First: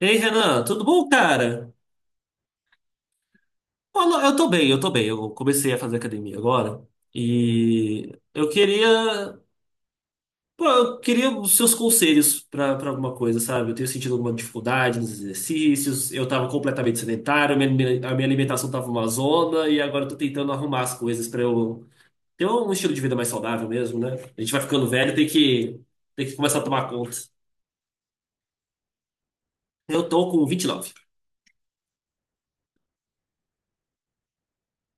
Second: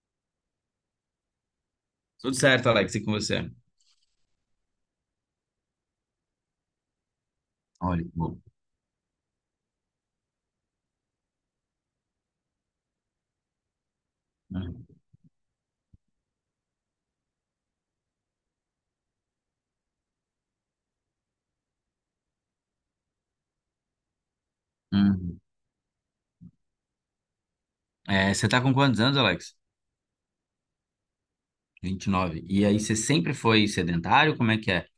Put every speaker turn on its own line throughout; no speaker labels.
Ei, Renan, tudo bom, cara?
Tudo certo, Alex, e com você?
Olha, eu tô bem, eu tô bem. Eu comecei a fazer academia agora
Olha,
e
bom.
pô, eu queria os seus conselhos pra alguma coisa, sabe? Eu tenho sentido alguma
Uhum.
dificuldade nos exercícios, eu tava completamente sedentário, a minha alimentação tava uma zona e agora eu tô tentando arrumar as coisas pra eu ter um estilo de vida mais saudável mesmo, né? A gente vai ficando velho, tem
Uhum.
que tem que começar a tomar conta.
É, você tá com quantos anos, Alex?
Eu tô com 29.
29. E nove. E aí, você sempre foi sedentário? Como é que é?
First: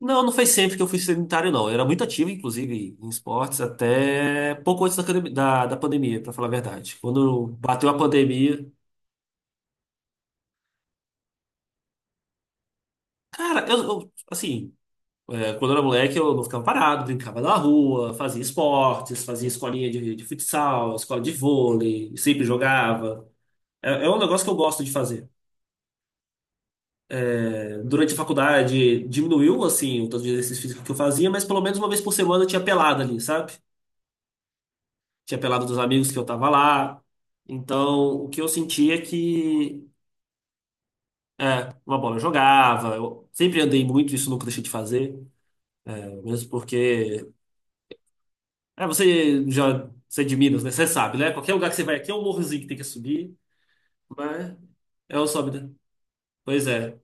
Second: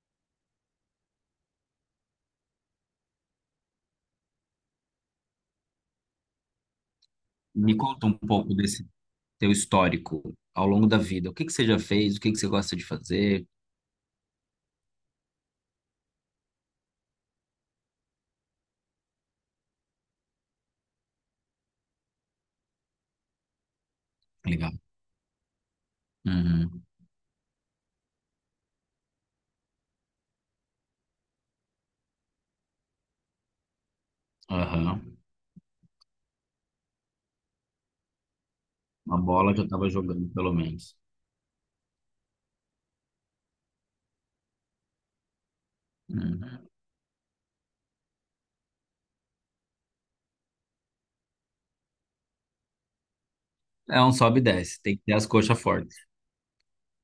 Não, não foi sempre que eu fui sedentário, não. Eu era muito ativo, inclusive, em esportes, até pouco antes da pandemia, pra falar a verdade. Quando
Me
bateu a
conta um pouco
pandemia.
desse teu histórico ao longo da vida. O que que você já fez? O que que você gosta de fazer?
Cara, assim, é, quando eu era moleque, eu não ficava parado, brincava na rua, fazia esportes, fazia escolinha de futsal, escola de vôlei, sempre jogava. É, é um negócio que eu
Legal.
gosto de fazer.
Uhum.
É, durante a faculdade, diminuiu, assim, o tanto de exercício físico que eu fazia, mas pelo menos uma vez por semana eu tinha pelada ali, sabe?
Aham.
Tinha pelado dos amigos que eu tava lá. Então, o que eu sentia é
Uma bola já
que
tava jogando, pelo menos.
uma bola eu jogava, eu sempre andei muito, isso nunca deixei de fazer, é, mesmo
Uhum.
porque. É, você já. Você é de Minas, né? Você sabe, né? Qualquer lugar que você vai aqui é um morrozinho que tem que subir,
É um sobe e
mas
desce. Tem que ter
é o
as
sobe,
coxas
né?
fortes.
Pois é.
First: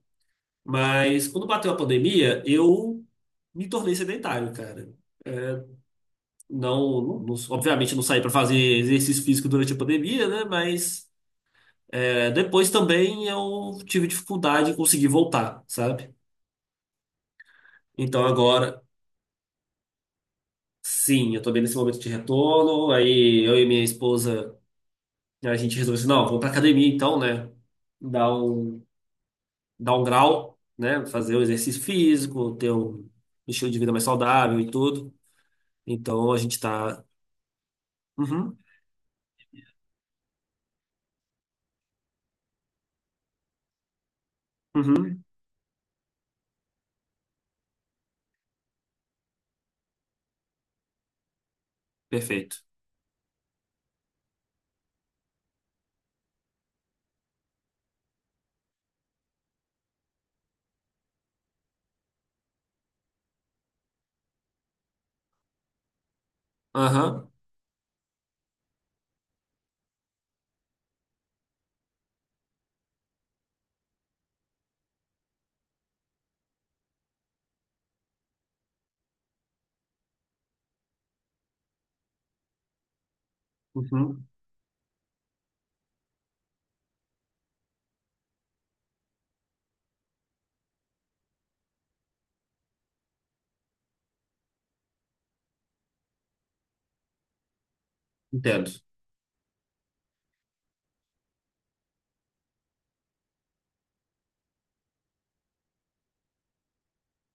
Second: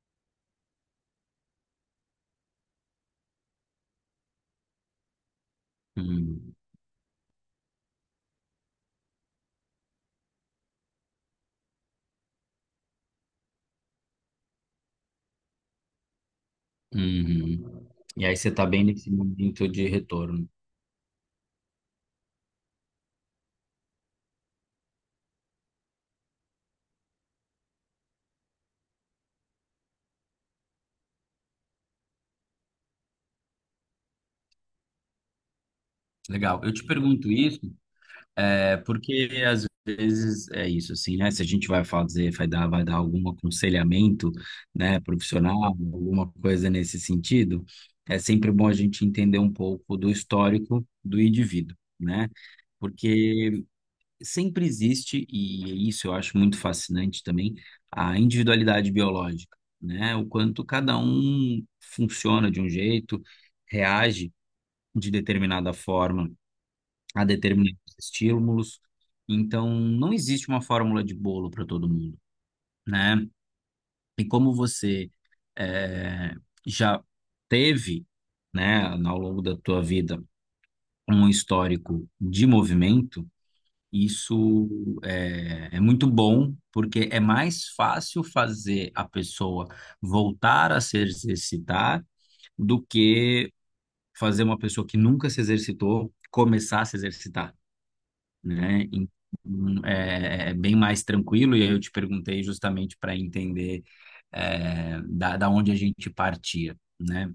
Mas quando bateu a pandemia, eu me tornei sedentário, cara. É,
Uhum.
obviamente não saí pra fazer exercício físico durante a pandemia, né? Mas. É, depois também eu tive dificuldade em conseguir voltar, sabe?
Uhum.
Então
E aí, você tá
agora,
bem nesse momento de retorno.
sim, eu tô bem nesse momento de retorno. Aí eu e minha esposa, a gente resolveu assim, não, vamos pra academia então, né? Dar um, dar um grau, né? Fazer o exercício físico, ter um estilo de vida mais saudável e tudo. Então a gente
Legal. Eu te
tá.
pergunto isso.
Uhum,
É porque às vezes é isso, assim, né? Se a gente vai fazer, vai dar algum aconselhamento, né,
uhum,
profissional, alguma coisa nesse sentido, é sempre bom a gente entender um pouco do histórico do indivíduo, né?
perfeito.
Porque sempre existe, e isso eu acho muito fascinante também, a individualidade biológica, né? O quanto cada um funciona de um jeito, reage de determinada forma a
Aham,
determinados estímulos. Então, não existe uma fórmula de bolo para todo mundo, né? E como você eh, já teve, né, ao longo da tua vida, um histórico de movimento,
uhum,
isso é, é muito bom, porque é mais fácil fazer a pessoa voltar a se exercitar do que fazer uma pessoa que nunca se exercitou começar a se exercitar.
entendo.
Né? Então, é, é bem mais tranquilo, e aí eu te perguntei justamente para entender da onde a gente partia, né?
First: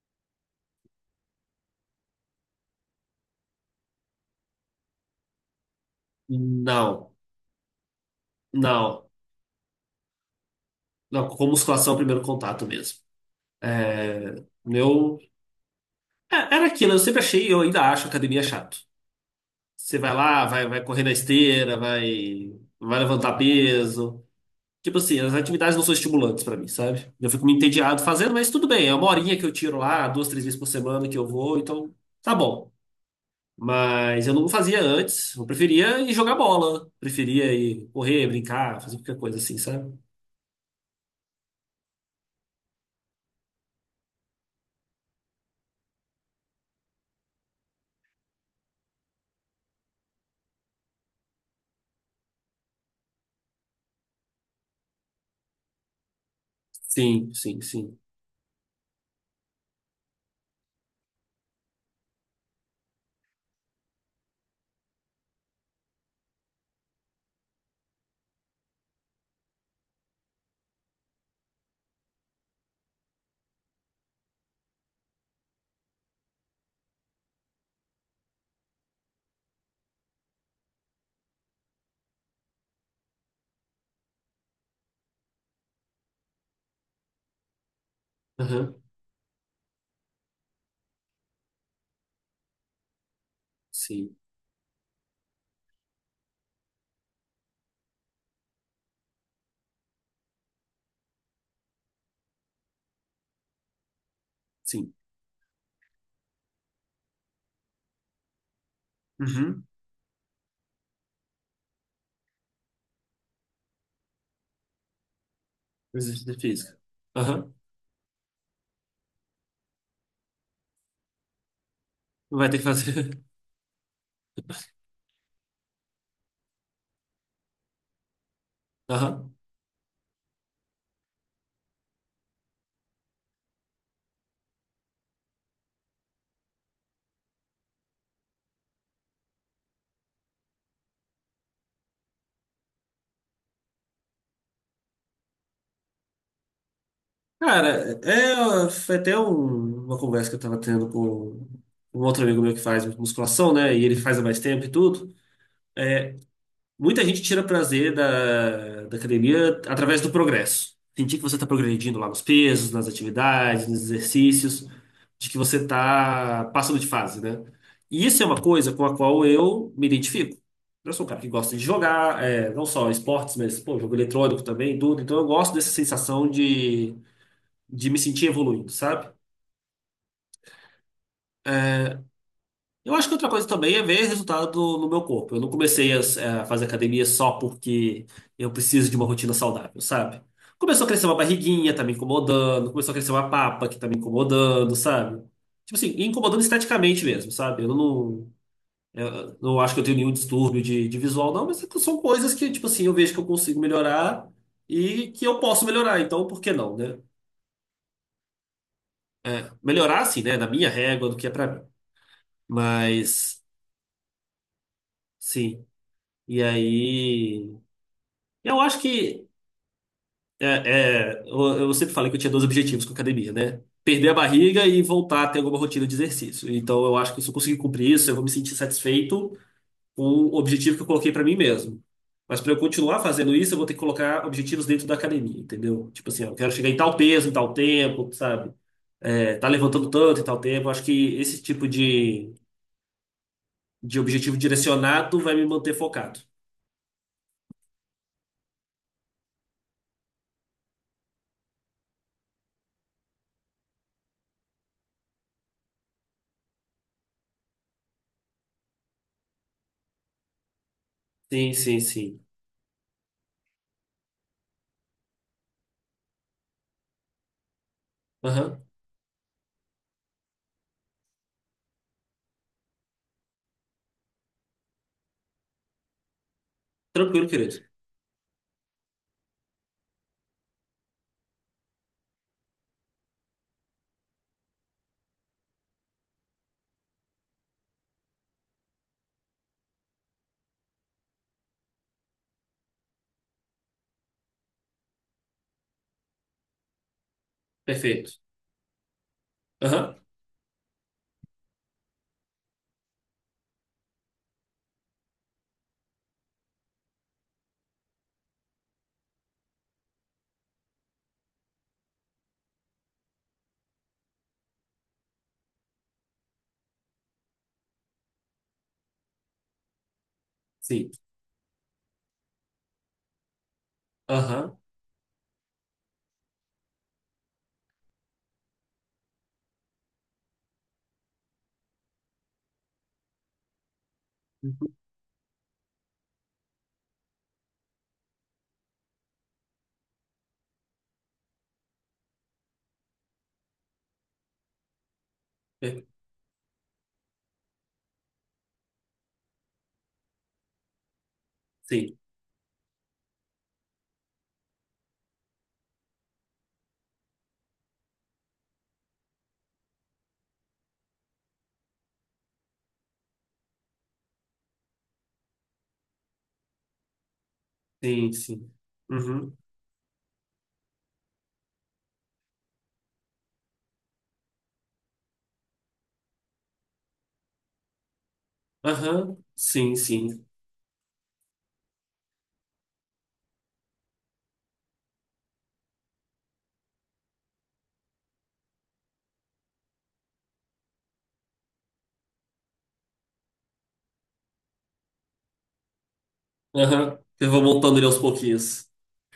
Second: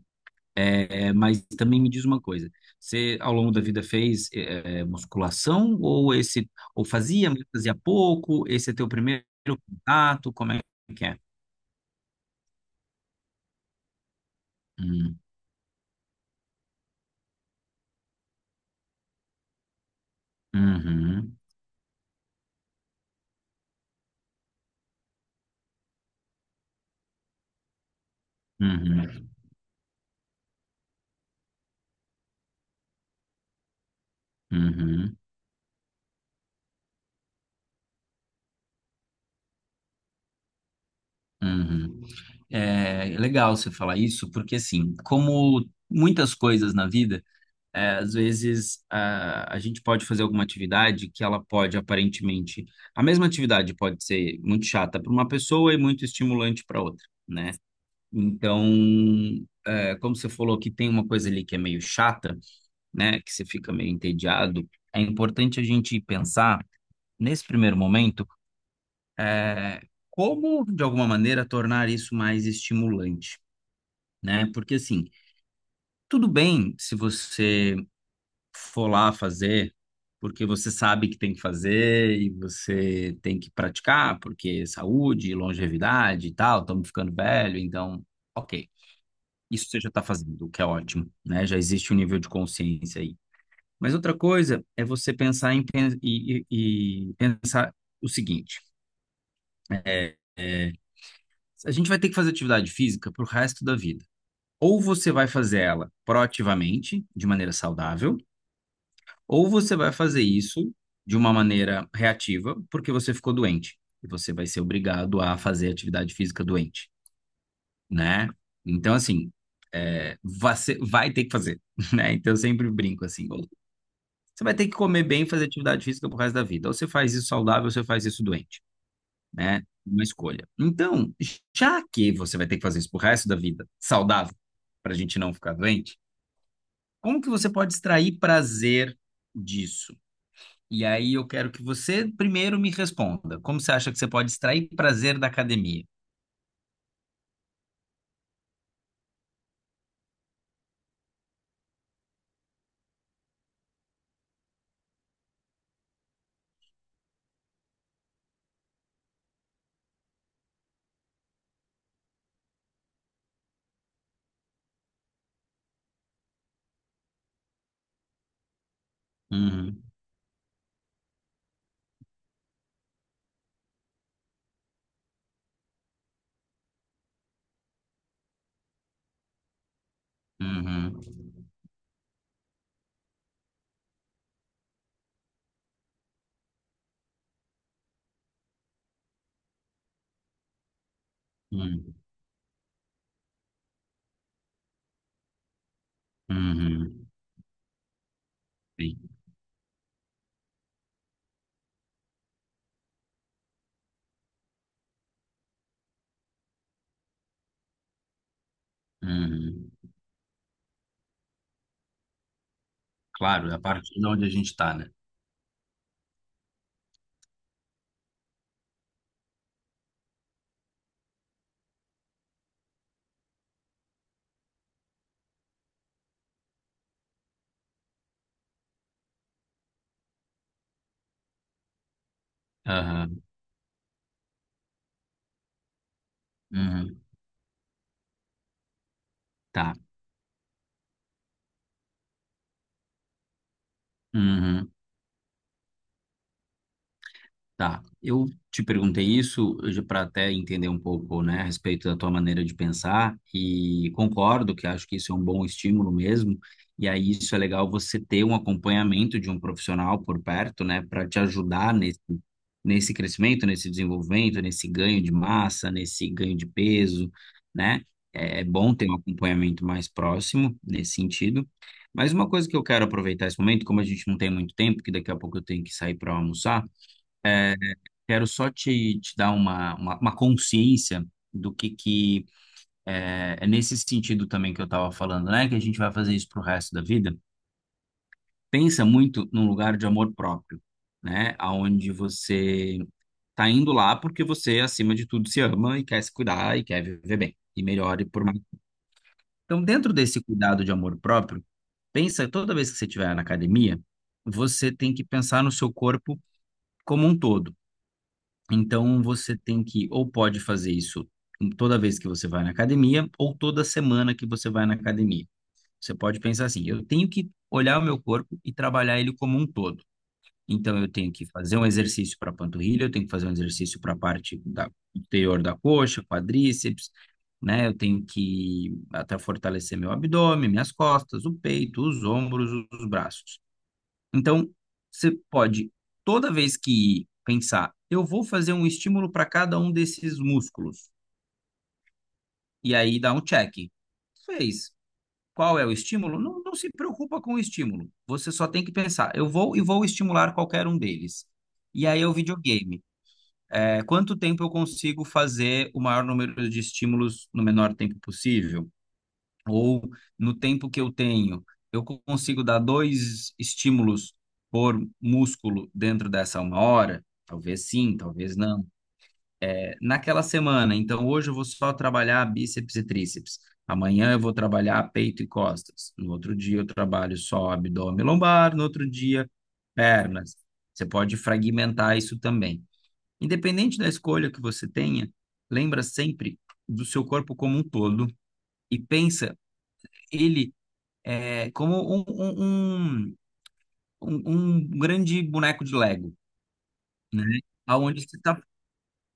É, é, mas também me diz uma coisa, você ao longo da vida fez musculação ou esse ou
Não,
fazia, mas fazia pouco? Esse é teu
não.
primeiro contato? Como é que é?
Não, com musculação é o primeiro contato mesmo. É, meu
Hum,
É, era aquilo, eu sempre achei, eu ainda acho academia chato. Você vai lá, vai correr na
Uhum,
esteira, vai levantar peso. Tipo assim, as atividades não são estimulantes pra mim, sabe? Eu fico me entediado fazendo, mas tudo bem, é uma
uhum,
horinha que eu tiro lá, duas, três vezes por semana que eu vou, então tá bom. Mas eu não fazia
uhum,
antes, eu preferia ir jogar bola, preferia ir correr, brincar, fazer qualquer coisa assim, sabe?
uhum. É legal você falar isso, porque assim, como muitas coisas na vida. É, às vezes a gente pode fazer alguma atividade que ela pode aparentemente. A mesma atividade pode ser muito chata para uma pessoa e muito estimulante para outra,
Sim,
né?
sim, sim.
Então, é, como você falou que tem uma coisa ali que é meio chata, né? Que você fica meio entediado, é importante a gente pensar, nesse primeiro momento, é, como, de alguma maneira, tornar isso mais estimulante, né? Porque assim. Tudo bem se você for lá fazer, porque você sabe que tem que fazer e você tem que praticar, porque é saúde, longevidade e tal, estamos ficando velho, então, ok.
Aham,
Isso você já está fazendo, o que é ótimo, né? Já existe um nível de consciência aí. Mas outra
sim,
coisa é você pensar em pensar o seguinte: é, a gente vai ter que fazer atividade física para o resto da vida. Ou
sim.
você vai fazer ela proativamente, de maneira saudável, ou
Uhum.
você vai fazer isso de uma maneira reativa, porque você ficou doente, e você vai ser obrigado a fazer atividade
Exercício
física
físico.
doente,
Aham,
né? Então, assim, é, você vai ter que fazer, né? Então, eu
vai ter que
sempre brinco
fazer.
assim, ou você vai ter que comer bem e fazer atividade física pro resto da vida. Ou você faz isso saudável, ou você faz isso doente,
Aham.
né? Uma escolha. Então, já que você vai ter que fazer isso pro resto da vida, saudável, para a gente não ficar doente, como que você pode extrair prazer disso? E aí eu quero que você primeiro me responda. Como você acha que você pode extrair prazer da academia?
Cara, é, foi até uma conversa que eu tava tendo com um outro amigo meu que faz musculação, né? E ele faz há mais tempo e tudo. Muita gente tira prazer da academia através do progresso. Sentir que você tá progredindo lá nos pesos, nas atividades, nos exercícios, de que você tá passando de fase, né? E isso é uma coisa com a qual eu
Uhum,
me identifico. Eu sou um cara que gosta de jogar, é, não só esportes, mas, pô, jogo eletrônico também, e tudo. Então eu gosto dessa sensação de me sentir evoluindo, sabe?
uhum,
Eu acho que outra coisa também é ver resultado no meu corpo. Eu não comecei a fazer academia só porque eu preciso de uma rotina saudável, sabe? Começou a crescer uma barriguinha, tá me
uhum,
incomodando. Começou a crescer uma papa que tá me incomodando, sabe? Tipo assim, e incomodando esteticamente
uhum,
mesmo, sabe? Eu não,
sim,
eu não acho que eu tenho nenhum distúrbio de visual, não, mas são coisas que, tipo assim, eu vejo que eu consigo melhorar e que eu posso melhorar. Então, por que não, né? É,
uhum.
melhorar, assim, né? Na minha régua do que é pra mim. Mas,
Claro, é a partir de onde a gente está, né?
sim. E aí. Eu acho que é, eu sempre falei que eu tinha dois objetivos com a academia, né? Perder a barriga e voltar a ter alguma rotina de exercício. Então eu acho que se eu conseguir cumprir isso, eu vou me sentir satisfeito com o objetivo que eu coloquei pra mim mesmo. Mas pra eu continuar
Aham,
fazendo isso, eu vou ter que colocar objetivos dentro da academia, entendeu? Tipo assim, ó, eu quero chegar em tal
uhum,
peso, em tal tempo, sabe? É, tá
tá.
levantando tanto em tal tempo. Eu acho que esse tipo de objetivo
Uhum.
direcionado vai me manter focado.
Tá, eu te perguntei isso para até entender um pouco, né, a respeito da tua maneira de pensar e concordo que acho que isso é um bom estímulo mesmo. E aí isso é legal você ter um acompanhamento de um profissional por perto, né, para te
Sim,
ajudar
sim,
nesse
sim.
nesse crescimento, nesse desenvolvimento, nesse ganho de massa, nesse ganho de peso, né? É é
Aham.
bom ter um acompanhamento mais próximo nesse sentido. Mas uma coisa que eu quero aproveitar esse momento, como a gente não tem muito tempo, que daqui a pouco eu tenho que sair para almoçar
Tranquilo,
é
querido.
quero só te dar uma consciência que é, é nesse sentido também que eu estava falando, né? Que a gente vai fazer isso para o resto da vida. Pensa muito num lugar de amor próprio, né? Aonde você tá indo lá porque você, acima de tudo, se ama e quer se cuidar e quer viver bem e melhor e
Perfeito.
por mais. Então, dentro
Aham.
desse cuidado de amor próprio, pensa toda vez que você estiver na academia, você tem que pensar no seu corpo como um todo. Então você tem que ou pode fazer isso toda vez que você vai na academia ou toda semana que você vai na academia. Você pode pensar assim, eu tenho que olhar o meu corpo e trabalhar ele como um todo. Então eu
Sim.
tenho que fazer um exercício para a panturrilha, eu tenho que fazer um exercício para a parte
Aham.
da interior da coxa, quadríceps, né? Eu tenho que até fortalecer meu abdômen, minhas costas, o peito, os ombros, os braços. Então,
Uhum.
você pode, toda vez que pensar, eu vou fazer um estímulo para cada um desses músculos, e aí dá um check. Fez. Qual é o
É,
estímulo? Não, não se preocupa com o estímulo. Você só tem que pensar, eu vou e vou estimular qualquer um deles. E
sim,
aí é o videogame. É, quanto tempo eu consigo fazer o maior número de estímulos no menor tempo possível? Ou no tempo que eu tenho, eu consigo dar dois estímulos por músculo dentro dessa uma hora? Talvez sim,
sim,
talvez
sim.
não.
Uhum.
É, naquela semana, então hoje eu vou só trabalhar bíceps e tríceps. Amanhã eu vou trabalhar peito e costas. No outro dia eu trabalho só abdômen e lombar, no outro
Aham.
dia
Sim, sim.
pernas. Você pode fragmentar isso também. Independente da escolha que você tenha, lembra sempre do seu corpo como um todo e pensa ele é, como um, um um grande boneco de Lego,
Aham.
né?
Eu vou montando ele aos
Aonde você tá...
pouquinhos.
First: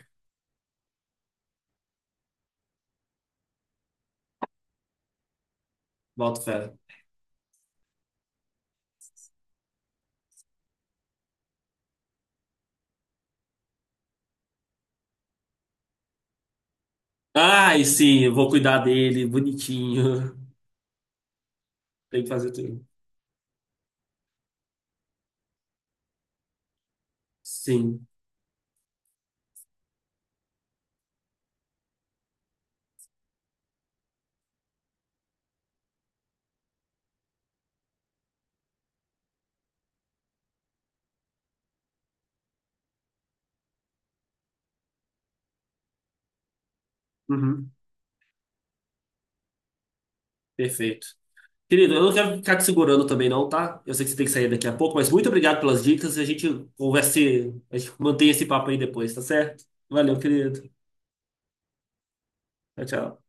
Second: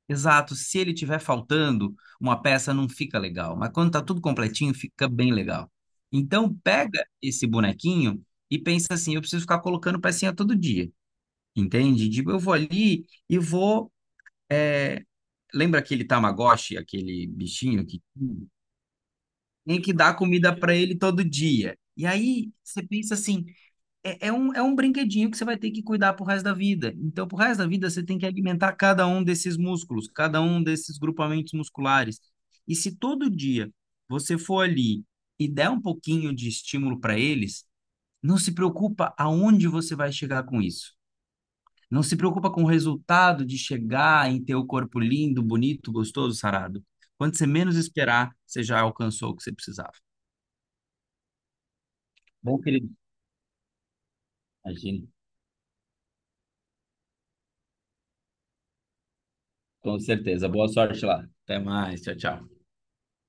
Exato, se ele tiver faltando, uma peça não fica legal, mas quando tá tudo completinho, fica bem legal.
Boto
Então,
fé.
pega esse bonequinho e pensa assim, eu preciso ficar colocando pecinha todo dia, entende? Tipo, eu vou ali e vou... é, lembra aquele Tamagotchi, aquele
Ai,
bichinho que
sim, eu vou cuidar dele,
tem que dar
bonitinho.
comida para ele todo dia? E
Tem que
aí,
fazer
você
tudo.
pensa assim, é é um brinquedinho que você vai ter que cuidar pro resto da vida. Então, pro resto da vida, você
Sim.
tem que alimentar cada um desses músculos, cada um desses grupamentos musculares. E se todo dia você for ali e der um pouquinho de estímulo para eles, não se preocupa aonde você vai chegar com isso. Não se preocupa com o resultado de chegar em ter o corpo lindo, bonito, gostoso, sarado. Quando você
Uhum.
menos esperar, você já alcançou o que você precisava.
Perfeito. Querido, eu não quero ficar
Bom,
te
querido,
segurando também, não, tá? Eu sei que você tem que sair daqui a pouco,
imagino.
mas muito obrigado pelas dicas. A gente conversa, a gente mantém esse papo aí depois, tá certo?
Com
Valeu,
certeza.
querido.
Boa sorte lá. Até mais. Tchau, tchau.
Tchau, tchau.